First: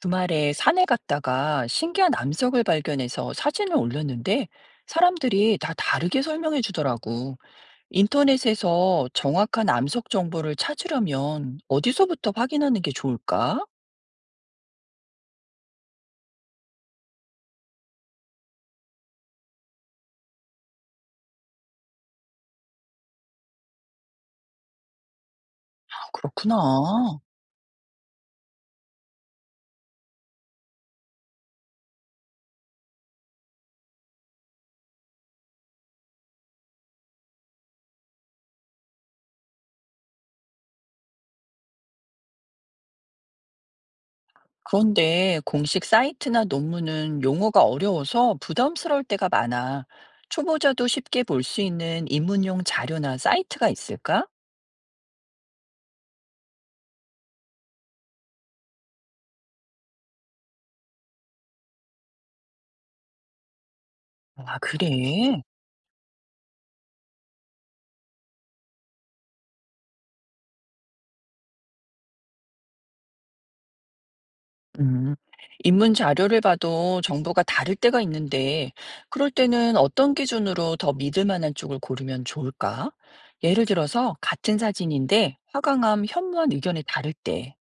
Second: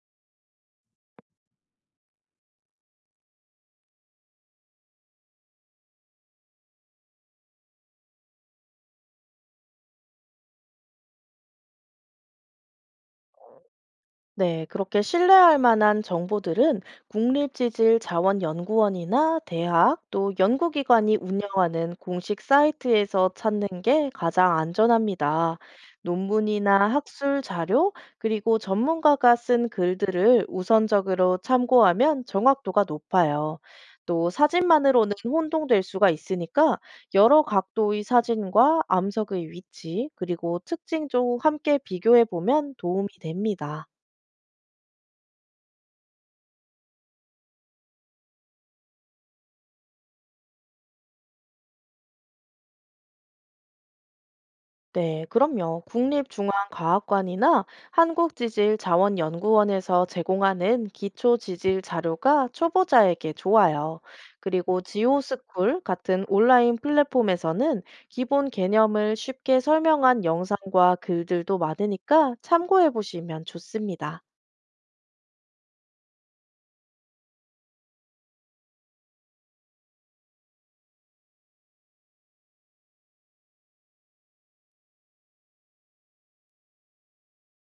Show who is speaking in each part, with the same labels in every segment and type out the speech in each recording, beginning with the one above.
Speaker 1: 주말에 산에 갔다가 신기한 암석을 발견해서 사진을 올렸는데 사람들이 다 다르게 설명해 주더라고. 인터넷에서 정확한 암석 정보를 찾으려면 어디서부터 확인하는 게 좋을까?
Speaker 2: 네, 그렇게 신뢰할 만한 정보들은 국립지질자원연구원이나 대학 또 연구기관이 운영하는 공식 사이트에서 찾는 게 가장 안전합니다.
Speaker 1: 아,
Speaker 2: 논문이나
Speaker 1: 그렇구나.
Speaker 2: 학술 자료, 그리고 전문가가 쓴 글들을 우선적으로 참고하면 정확도가 높아요. 또 사진만으로는 혼동될 수가 있으니까 여러 각도의 사진과 암석의 위치, 그리고 특징 좀 함께 비교해 보면 도움이 됩니다.
Speaker 1: 그런데 공식 사이트나 논문은 용어가 어려워서 부담스러울 때가 많아. 초보자도 쉽게 볼 수 있는 입문용 자료나 사이트가 있을까?
Speaker 2: 네, 그럼요. 국립중앙과학관이나 한국지질자원연구원에서 제공하는 기초 지질 자료가 초보자에게 좋아요.
Speaker 1: 아,
Speaker 2: 그리고
Speaker 1: 그래.
Speaker 2: 지오스쿨 같은 온라인 플랫폼에서는 기본 개념을 쉽게 설명한 영상과 글들도 많으니까 참고해 보시면 좋습니다.
Speaker 1: 음, 입문 자료를 봐도 정보가 다를 때가 있는데, 그럴 때는 어떤 기준으로 더 믿을 만한 쪽을 고르면 좋을까? 예를 들어서 같은 사진인데 화강암 혐오한 의견이 다를 때.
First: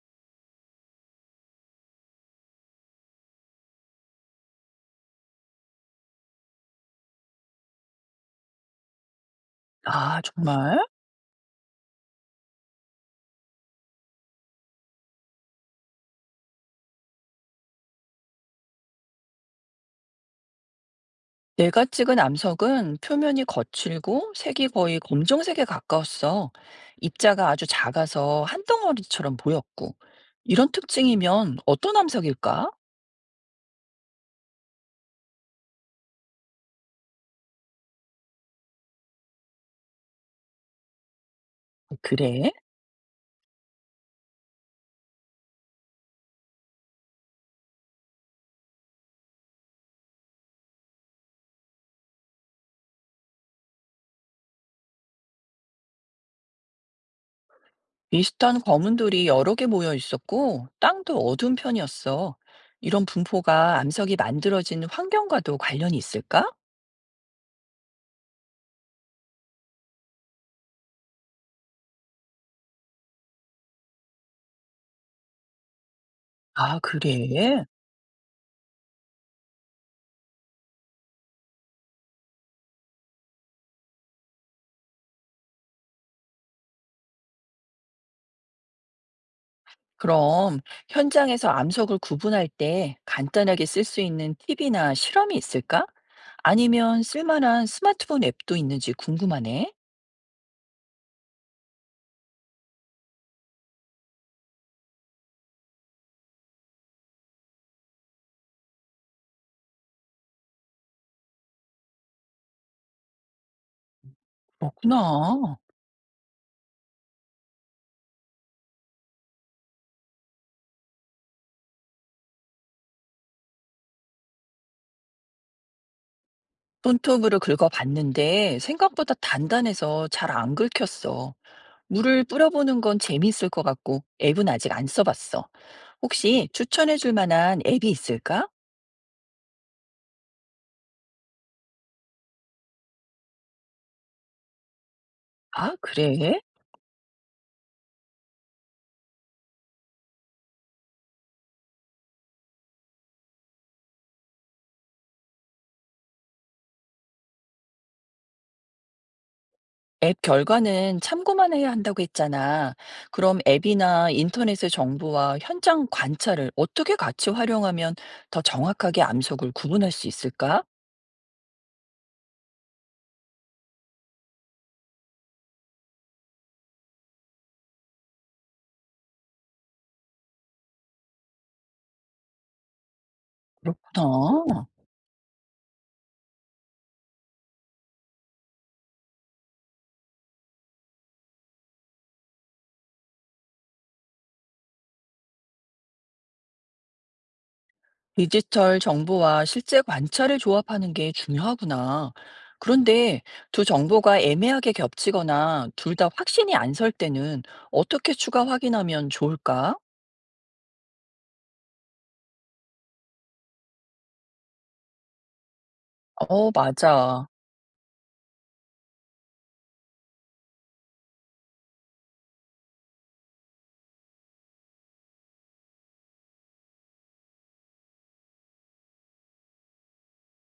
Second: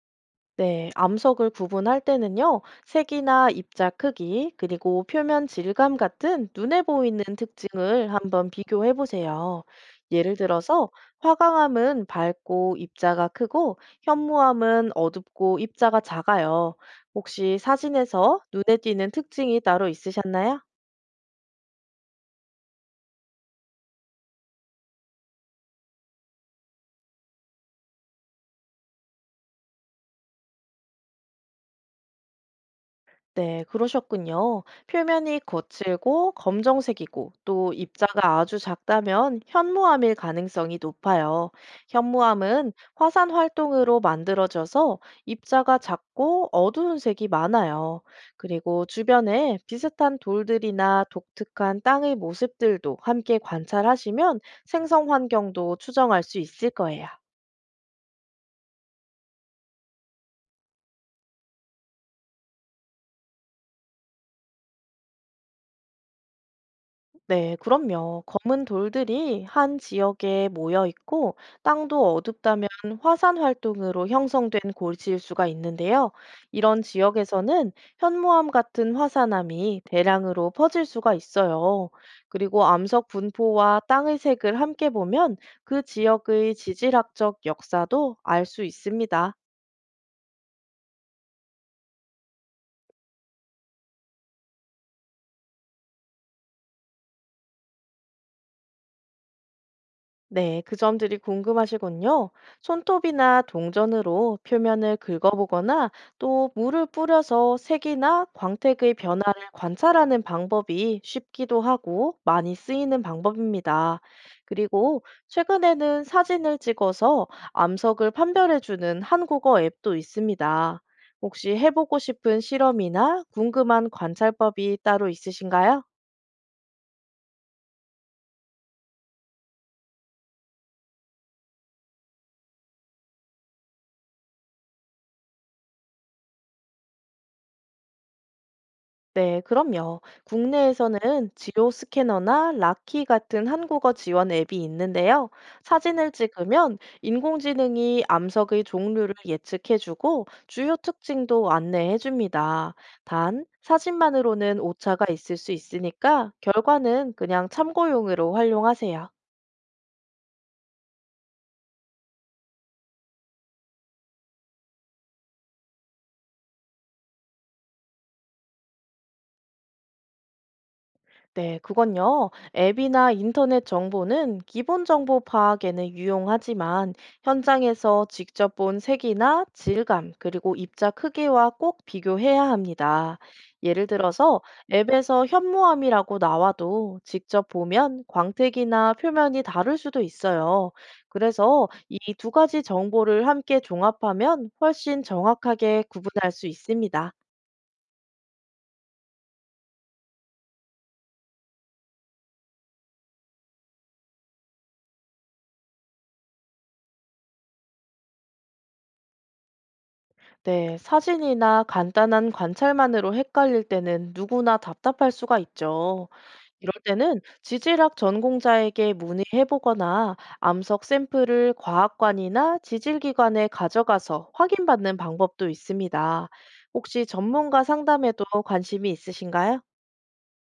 Speaker 2: 네, 암석을 구분할 때는요, 색이나 입자 크기, 그리고 표면 질감 같은 눈에 보이는 특징을 한번 비교해 보세요.
Speaker 1: 아,
Speaker 2: 예를
Speaker 1: 정말?
Speaker 2: 들어서, 화강암은 밝고 입자가 크고, 현무암은 어둡고 입자가 작아요. 혹시 사진에서 눈에 띄는 특징이 따로 있으셨나요?
Speaker 1: 내가 찍은 암석은 표면이 거칠고 색이 거의 검정색에 가까웠어. 입자가 아주 작아서 한 덩어리처럼 보였고. 이런 특징이면 어떤 암석일까?
Speaker 2: 네, 그러셨군요. 표면이 거칠고 검정색이고 또 입자가 아주 작다면 현무암일 가능성이 높아요.
Speaker 1: 그래?
Speaker 2: 현무암은 화산 활동으로 만들어져서 입자가 작고 어두운 색이 많아요. 그리고 주변에 비슷한 돌들이나 독특한 땅의 모습들도 함께 관찰하시면 생성 환경도 추정할 수 있을 거예요.
Speaker 1: 비슷한 거문돌이 여러 개 모여 있었고, 땅도 어두운 편이었어. 이런 분포가 암석이 만들어진 환경과도 관련이 있을까?
Speaker 2: 네, 그럼요. 검은 돌들이 한 지역에 모여 있고 땅도 어둡다면 화산 활동으로 형성된 골지일 수가 있는데요.
Speaker 1: 아,
Speaker 2: 이런
Speaker 1: 그래?
Speaker 2: 지역에서는 현무암 같은 화산암이 대량으로 퍼질 수가 있어요. 그리고 암석 분포와 땅의 색을 함께 보면 그 지역의 지질학적 역사도 알 수 있습니다.
Speaker 1: 그럼 현장에서 암석을 구분할 때 간단하게 쓸 수 있는 팁이나 실험이 있을까? 아니면 쓸만한 스마트폰 앱도 있는지 궁금하네.
Speaker 2: 네, 그 점들이 궁금하시군요. 손톱이나 동전으로 표면을 긁어보거나 또 물을 뿌려서 색이나 광택의 변화를 관찰하는 방법이 쉽기도 하고 많이 쓰이는 방법입니다. 그리고
Speaker 1: 그렇구나.
Speaker 2: 최근에는 사진을 찍어서 암석을 판별해주는 한국어 앱도 있습니다. 혹시 해보고 싶은 실험이나 궁금한 관찰법이 따로 있으신가요?
Speaker 1: 손톱으로 긁어봤는데 생각보다 단단해서 잘 안 긁혔어. 물을 뿌려보는 건 재미있을 것 같고 앱은 아직 안 써봤어. 혹시 추천해 줄 만한 앱이 있을까?
Speaker 2: 네, 그럼요. 국내에서는 지오 스캐너나 라키 같은 한국어 지원 앱이 있는데요.
Speaker 1: 아,
Speaker 2: 사진을
Speaker 1: 그래?
Speaker 2: 찍으면 인공지능이 암석의 종류를 예측해주고 주요 특징도 안내해줍니다. 단, 사진만으로는 오차가 있을 수 있으니까 결과는 그냥 참고용으로 활용하세요.
Speaker 1: 앱 결과는 참고만 해야 한다고 했잖아. 그럼 앱이나 인터넷의 정보와 현장 관찰을 어떻게 같이 활용하면 더 정확하게 암석을 구분할 수 있을까?
Speaker 2: 네, 그건요. 앱이나 인터넷 정보는 기본 정보 파악에는 유용하지만 현장에서 직접 본 색이나 질감, 그리고 입자 크기와 꼭 비교해야 합니다. 예를 들어서
Speaker 1: 그렇구나.
Speaker 2: 앱에서 현무암이라고 나와도 직접 보면 광택이나 표면이 다를 수도 있어요. 그래서 이 두 가지 정보를 함께 종합하면 훨씬 정확하게 구분할 수 있습니다.
Speaker 1: 디지털 정보와 실제 관찰을 조합하는 게 중요하구나. 그런데 두 정보가 애매하게 겹치거나 둘 다 확신이 안 설 때는 어떻게 추가 확인하면 좋을까?
Speaker 2: 네, 사진이나 간단한 관찰만으로 헷갈릴 때는 누구나 답답할 수가 있죠.
Speaker 1: 어,
Speaker 2: 이럴 때는
Speaker 1: 맞아.
Speaker 2: 지질학 전공자에게 문의해보거나 암석 샘플을 과학관이나 지질기관에 가져가서 확인받는 방법도 있습니다. 혹시 전문가 상담에도 관심이 있으신가요?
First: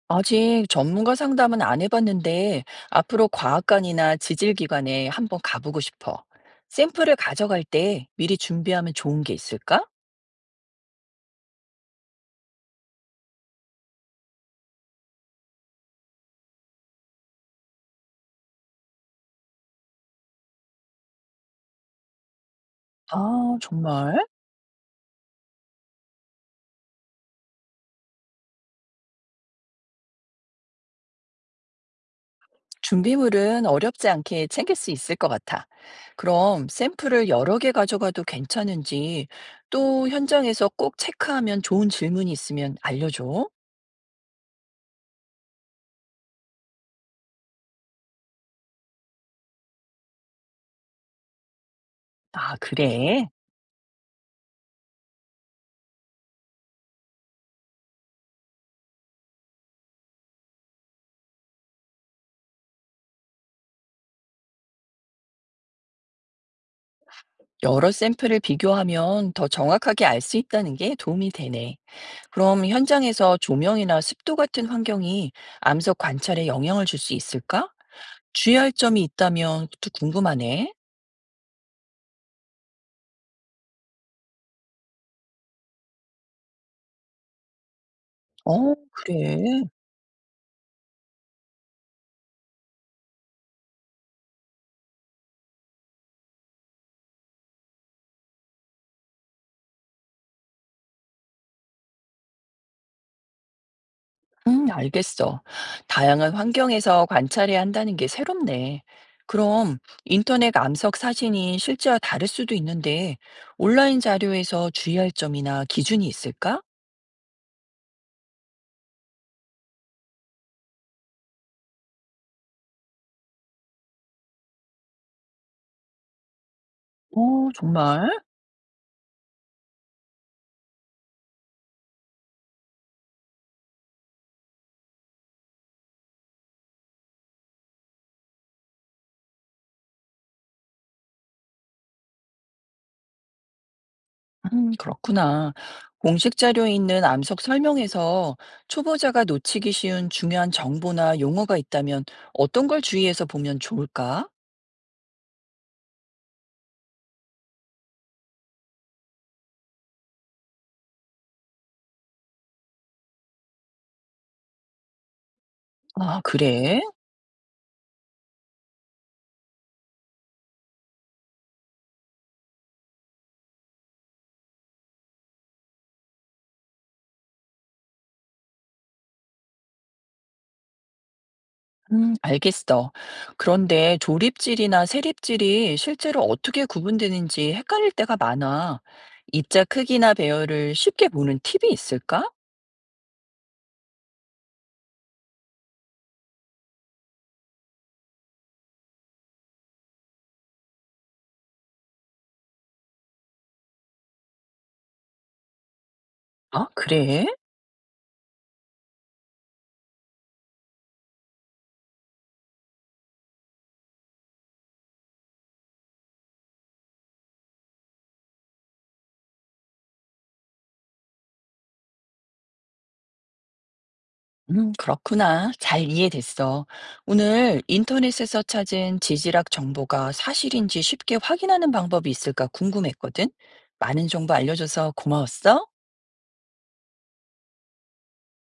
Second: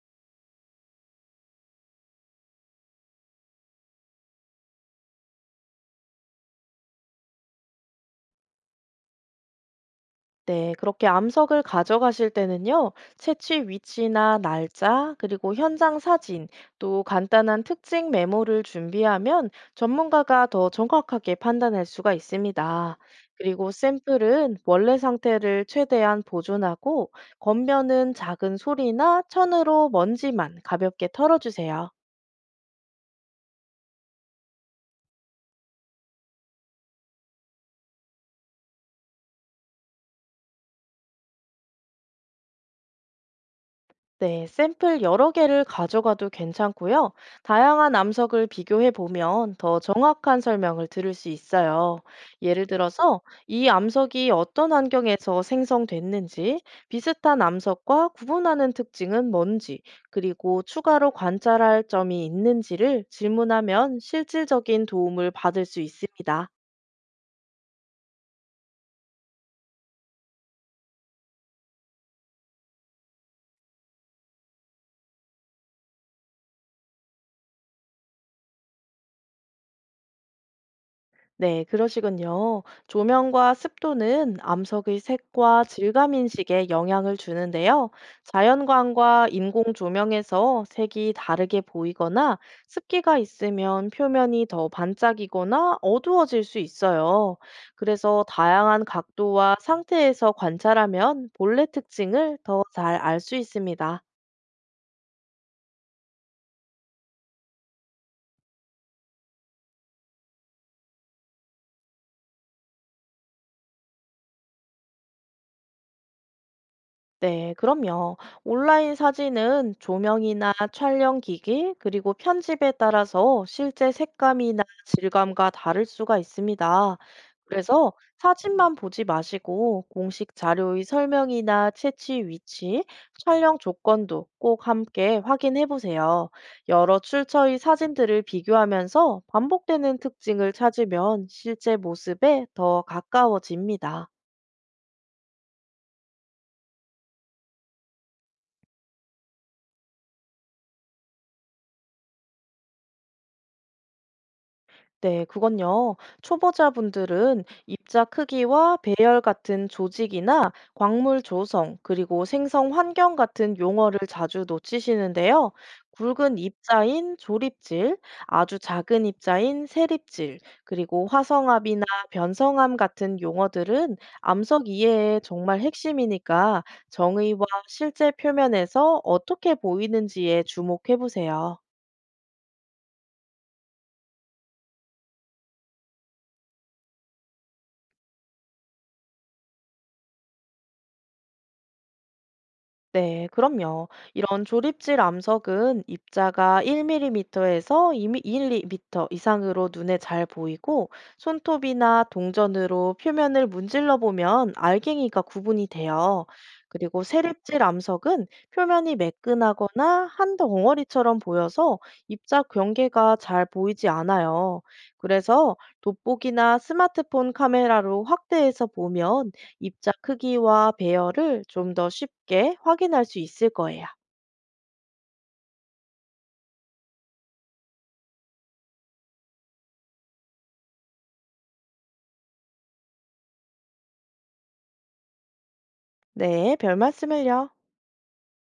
Speaker 1: 아직 전문가 상담은 안 해봤는데 앞으로 과학관이나 지질기관에 한번 가보고 싶어. 샘플을 가져갈 때 미리 준비하면 좋은 게 있을까?
Speaker 2: 네, 그렇게 암석을 가져가실 때는요, 채취 위치나 날짜, 그리고 현장 사진, 또 간단한 특징 메모를 준비하면 전문가가 더 정확하게 판단할 수가 있습니다.
Speaker 1: 아,
Speaker 2: 그리고
Speaker 1: 정말?
Speaker 2: 샘플은 원래 상태를 최대한 보존하고, 겉면은 작은 소리나 천으로 먼지만 가볍게 털어주세요.
Speaker 1: 준비물은 어렵지 않게 챙길 수 있을 것 같아. 그럼 샘플을 여러 개 가져가도 괜찮은지 또 현장에서 꼭 체크하면 좋은 질문이 있으면 알려줘.
Speaker 2: 네, 샘플 여러 개를 가져가도 괜찮고요. 다양한 암석을 비교해 보면 더 정확한 설명을 들을 수 있어요.
Speaker 1: 아,
Speaker 2: 예를 들어서
Speaker 1: 그래.
Speaker 2: 이 암석이 어떤 환경에서 생성됐는지, 비슷한 암석과 구분하는 특징은 뭔지, 그리고 추가로 관찰할 점이 있는지를 질문하면 실질적인 도움을 받을 수 있습니다.
Speaker 1: 여러 샘플을 비교하면 더 정확하게 알 수 있다는 게 도움이 되네. 그럼 현장에서 조명이나 습도 같은 환경이 암석 관찰에 영향을 줄 수 있을까? 주의할 점이 있다면 또 궁금하네.
Speaker 2: 네, 그러시군요. 조명과 습도는 암석의 색과 질감 인식에 영향을 주는데요.
Speaker 1: 어,
Speaker 2: 자연광과
Speaker 1: 그래.
Speaker 2: 인공 조명에서 색이 다르게 보이거나 습기가 있으면 표면이 더 반짝이거나 어두워질 수 있어요. 그래서 다양한 각도와 상태에서 관찰하면 본래 특징을 더 잘 알 수 있습니다.
Speaker 1: 알겠어. 다양한 환경에서 관찰해야 한다는 게 새롭네. 그럼 인터넷 암석 사진이 실제와 다를 수도 있는데, 온라인 자료에서 주의할 점이나 기준이 있을까?
Speaker 2: 네, 그럼요. 온라인 사진은 조명이나 촬영 기기, 그리고 편집에 따라서 실제 색감이나 질감과 다를 수가 있습니다.
Speaker 1: 어,
Speaker 2: 그래서
Speaker 1: 정말?
Speaker 2: 사진만 보지 마시고 공식 자료의 설명이나 채취 위치, 촬영 조건도 꼭 함께 확인해 보세요. 여러 출처의 사진들을 비교하면서 반복되는 특징을 찾으면 실제 모습에 더 가까워집니다.
Speaker 1: 그렇구나. 공식 자료에 있는 암석 설명에서 초보자가 놓치기 쉬운 중요한 정보나 용어가 있다면 어떤 걸 주의해서 보면 좋을까?
Speaker 2: 네, 그건요. 초보자분들은 입자 크기와 배열 같은 조직이나 광물 조성, 그리고 생성 환경 같은 용어를 자주 놓치시는데요.
Speaker 1: 아,
Speaker 2: 굵은
Speaker 1: 그래.
Speaker 2: 입자인 조립질, 아주 작은 입자인 세립질, 그리고 화성암이나 변성암 같은 용어들은 암석 이해의 정말 핵심이니까 정의와 실제 표면에서 어떻게 보이는지에 주목해 보세요.
Speaker 1: 알겠어. 그런데 조립질이나 세립질이 실제로 어떻게 구분되는지 헷갈릴 때가 많아. 입자 크기나 배열을 쉽게 보는 팁이 있을까?
Speaker 2: 네, 그럼요. 이런 조립질 암석은 입자가 1mm에서 2mm 이상으로 눈에 잘 보이고 손톱이나 동전으로 표면을 문질러 보면 알갱이가 구분이 돼요.
Speaker 1: 아,
Speaker 2: 그리고
Speaker 1: 그래?
Speaker 2: 세립질 암석은 표면이 매끈하거나 한 덩어리처럼 보여서 입자 경계가 잘 보이지 않아요. 그래서 돋보기나 스마트폰 카메라로 확대해서 보면 입자 크기와 배열을 좀 더 쉽게 확인할 수 있을 거예요.
Speaker 1: 그렇구나. 잘 이해됐어. 오늘 인터넷에서 찾은 지질학 정보가 사실인지 쉽게 확인하는 방법이 있을까 궁금했거든. 많은 정보 알려줘서 고마웠어.
Speaker 2: 네, 별 말씀을요.